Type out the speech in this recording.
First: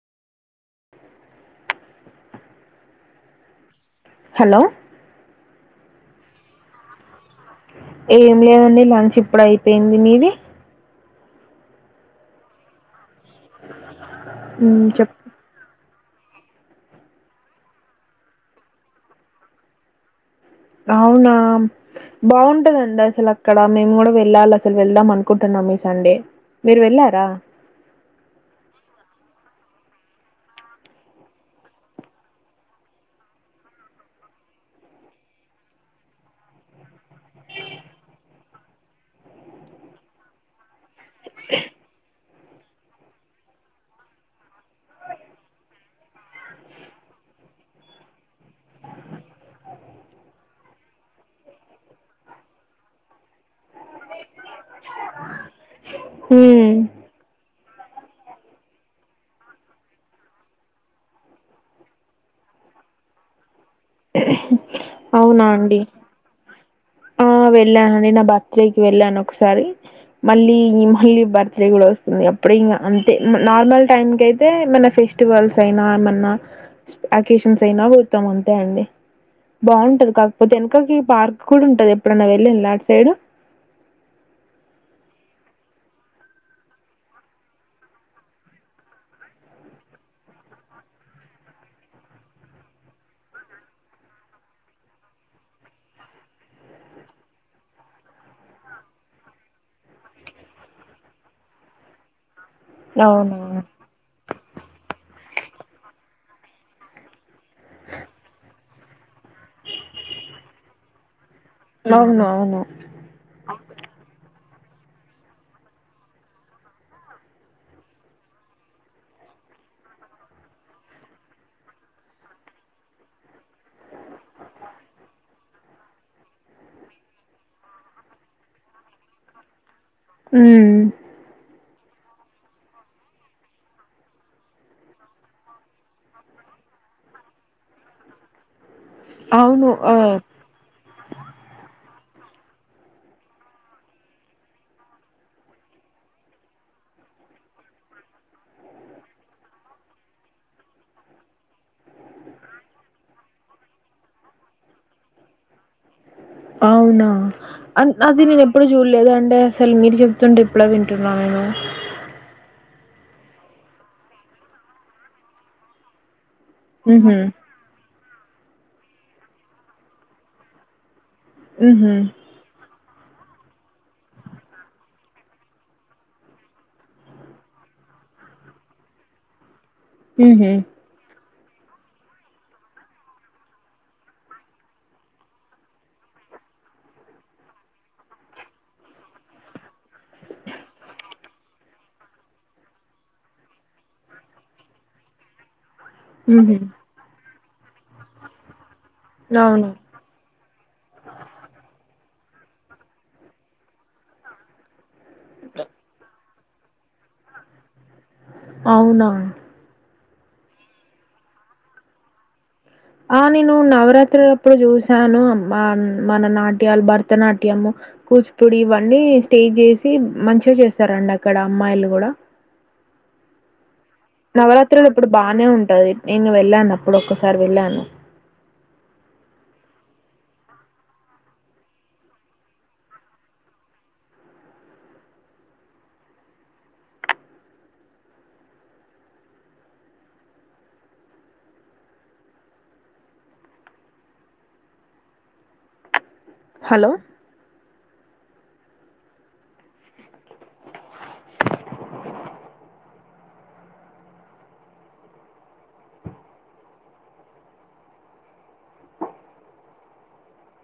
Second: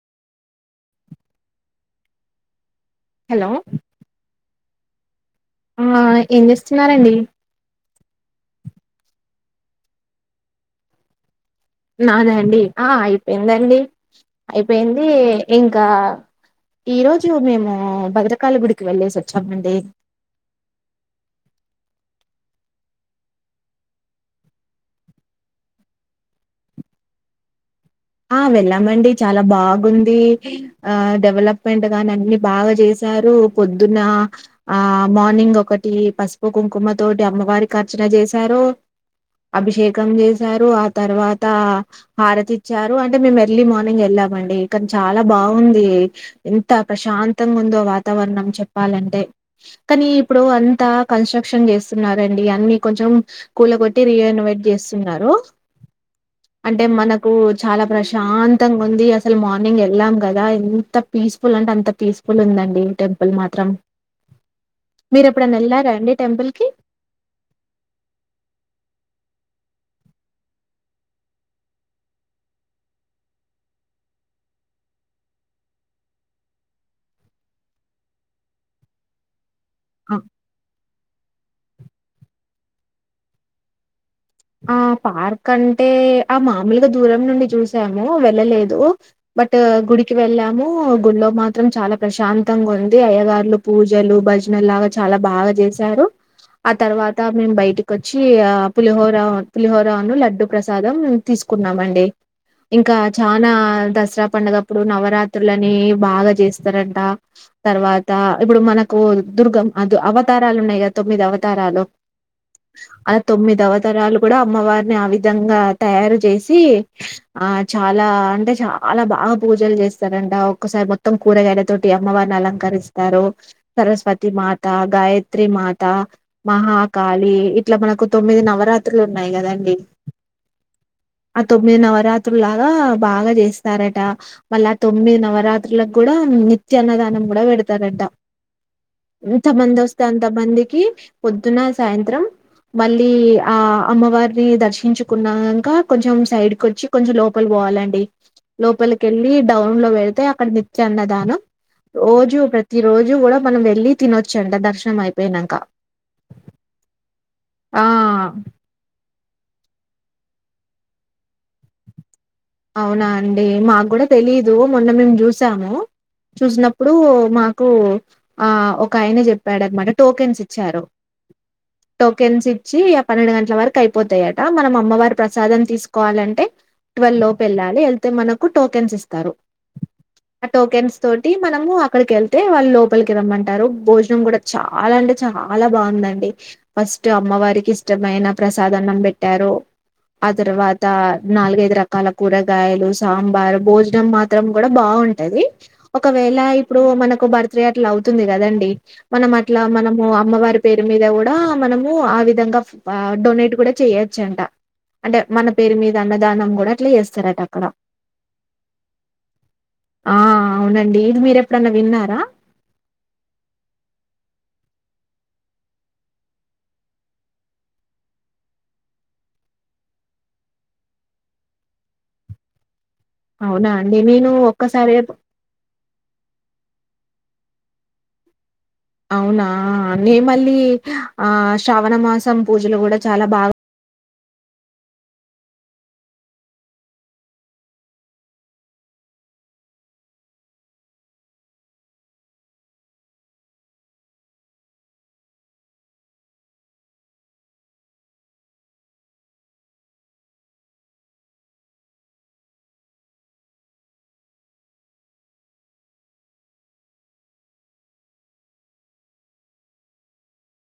hello hello ఆ ఏం చేస్తున్నారండి ఏం లేదండి లంచ్ ఇప్పుడు అయిపోయింది మీది నాద అండి ఆ అయి అయిందండి మ్మ్ అయిపోయింది చెప్ ఇంకా ఈ రోజు మేము భద్రకాళి గుడికి వెళ్లేేసి వచ్చామండి అవునా బాగుంటదండి అసలు అక్కడ మేము కూడా వెళ్ళాలి అసలు వెళ్దాం అనుకుంటున్నాం ఈ సండే మీరు వెళ్ళారా ఆ వెళ్ళామండి చాలా బాగుంది ఆ డెవలప్మెంట్ గాని అన్ని బాగా చేశారు పొద్దున్న ఆ మార్నింగ్ ఒకటి పసుపు కుంకుమ తోటి అమ్మవారికి అర్చన చేశారు అభిషేకం చేశారు ఆ తర్వాత హారతి ఇచ్చారు అంటే మేము ఎర్లీ మార్నింగ్ వెళ్ళామండి కానీ చాలా బాగుంది ఎంత ప్రశాంతంగా ఉందో వాతావరణం చెప్పాలంటే కానీ ఇప్పుడు అంతా కన్స్ట్రక్షన్ చేస్తున్నారుండి అన్ని కొంచెం కూల కొట్టి రీయనోవేట్ చేస్తున్నారు హు కు చాలా ప్రశాంతంగా ఉంది అసలు మార్నింగ్ వెళ్ళాం కదా ఎంత పీస్ఫుల్ అంటే అంత పీస్ఫుల్ ఉందండి టెంపుల్ మాత్రం మీరు అవునా ఎప్పుడైనా అండి వెళ్ళారా టెంపుల్ కి ఆ వెళ్ళానని నా బర్త్డేకి వెళ్ళాను ఒకస్ ఒకసారి మళ్ళీ మళ్ళీ బర్త్డే కూడా వస్తుంది అప్పుడే ఇంకా అంతే నార్మల్ టైమ్ కు అయితే ఏమన్నా ఫెస్టివల్స్ అయినా ఏమన్నా అకేషన్స్ అయినా వొతం అంతే అండి బాగు ఆ కాకపోతే వెనకకి పార్క్ కూడా ఉంటది ఎప్పుడైన్నా వెళ్లిళ అడ్ ఏడు ఆ పార్క్ అంటే ఆ మామూలుగా దూరం నుండి చూసాము వెళ్ళలేదు బట్ గుడికి వెళ్ళాము గుడిలో మాత్రం చాలా ప్రశాంతంగా ఉంది అయ్యగారులు పూజలు భజనలు లాగా చాలా బాగా చేశారు ఆ తర్వాత మేము బయటకి వచ్చి ఆ పులిహోర పులిహోర పులిహోరాను లడ్డు ప్రసాదం తీసుకున్నామండి ఇంకా అవునా చనా దసరా పండగమ్ ఇప్పుడు నవరాత్రులని బాగా చేస్తారంట తర్వాత ఇప్పుడు మనకు దుర్గ అవతారాలు ఉన్నాయి కదా తొమ్మిది అవత్ తారలో అవును అవును అ తొమ్మిది అవ కూడా అమ్మవారిని ఆ విధంగా తయారు చేసి ఆ చాలా అంటే చాలా బాగా పూజలు చేస్తారంట ఒక్కసారి మొత్తం కూరగాయల తోటి అమ్మవారిని అలంకరిస్తారు సరస్వతి మాత గాయత్రి మాత మహాకాళి ఇట్లా మనకు తొమ్మిది నవరాత్ లు ఉన్నాయి కదండి ఉ ఆ తొమ్మిది నవరాత్రులాగా బాగా చేస్తారట మళ్ళా తొమ్మిది నవరాత్రులకు కూడా నిత్య అన్నదానం కూడా వెడుతారట ఎంత అవును మంది ఆ వస్తే అంత మందికి పొద్దున సాయంత్రం మళ్ళీ ఆ అమ్మవారిని దర్శించుకున్నాక కొంచెం సైడ్కి వచ్చి కొంచెం లోపలి పోవాలండి లోపలికి వెళ్ళి డౌన్ లో వెళితే అక్కడ నిచ్చాన్న దాను రోజు ప్రతి రోజు కూడా మనం వెళ్ళి తినొచ్చు అంట దర్శనం అయిపోయినాక అవునా ఆ అ అది ఎప్ ఇప్పుడు చూడలేదు అంటే అసలు మీరు చెప్తుంటే ఇప్పుడే వింటున్నా నేను అవునా అండి మాకు గుడా తెలీదు మొన్న మేము చూసాము చూసినప్పుడు ఉహు మాకు ఆ ఒక ఆయన చెప్పాడు అనమాట టోకెన్స్ ఇచ్చారు ఉహు టోకెన్స్ ఇచ్చి యప్ పన్నెండు గంటల వరకు అయిపోతాయట మనం అమ్మవారి ప్రసాదం తీసుకోవాలంటే ట్వీలివ్ లోప్ వెళ్ళాలి వెళ్తే మనకు టోకెన్స్ ఇస్తారు ఆ ఉహు టోకెన్స్ తోన్ టి మనము అక్కడికి వెళ్తే వాళ్ళు లోపలికి రమ్మంటారు భోజనం కూడా చాలా అంటే చాలా బాగుందండి ఫస్ట్ అమ్మవారికి ఇష్టమైన ప్రసాద అన్నం పెట్టారు ఆ తర్వాత నాలుగైదు రకాల కూరగాయలు సాంబార్ భోజనం మాత్రం కూడా బాగుంటది ఒకవేళ ఉహు ఇప్పుడు మనకు భర్త్ ఇట్లా అవుతుంది కదండి మనం అట్లా అవును మనము అమ్మవారి పేరు మీద కూడా మనము ఆ విద్ దగుఅఫ్ డొనేట్ కూడా చేయొచ్చు అంట అంటే మన పేరు మీద అన్నది విదానం కూడా అట్లా ఎస్ చ్చరాటక్కడ అవునా ఆ అవునండి ఇది మీర ఎప్పుడన్నా విన్నారా ఆ నేను నవరాత్రి అప్పుడు చూసాను మన నాట్యాలు భరతనాట్యము కూచిపూడి ఇవన్నీ స్టేజ్ చేసి మంచిగా చేస్తారండి అక్కడ అమ్మాయిలు కూడా అవునా అండి నేను నవరాత్రులు ఒక్కసారి ఇప్పుడు బానే ఉంటది నేను వెళ్ళాను అప్పుడు ఒకారి సార్ వెళ్ళా అన్న అవునా నే మళ్ళీ ఆ శ్రావణ మాసం పూజలు కూడా చాలా బాగా హలో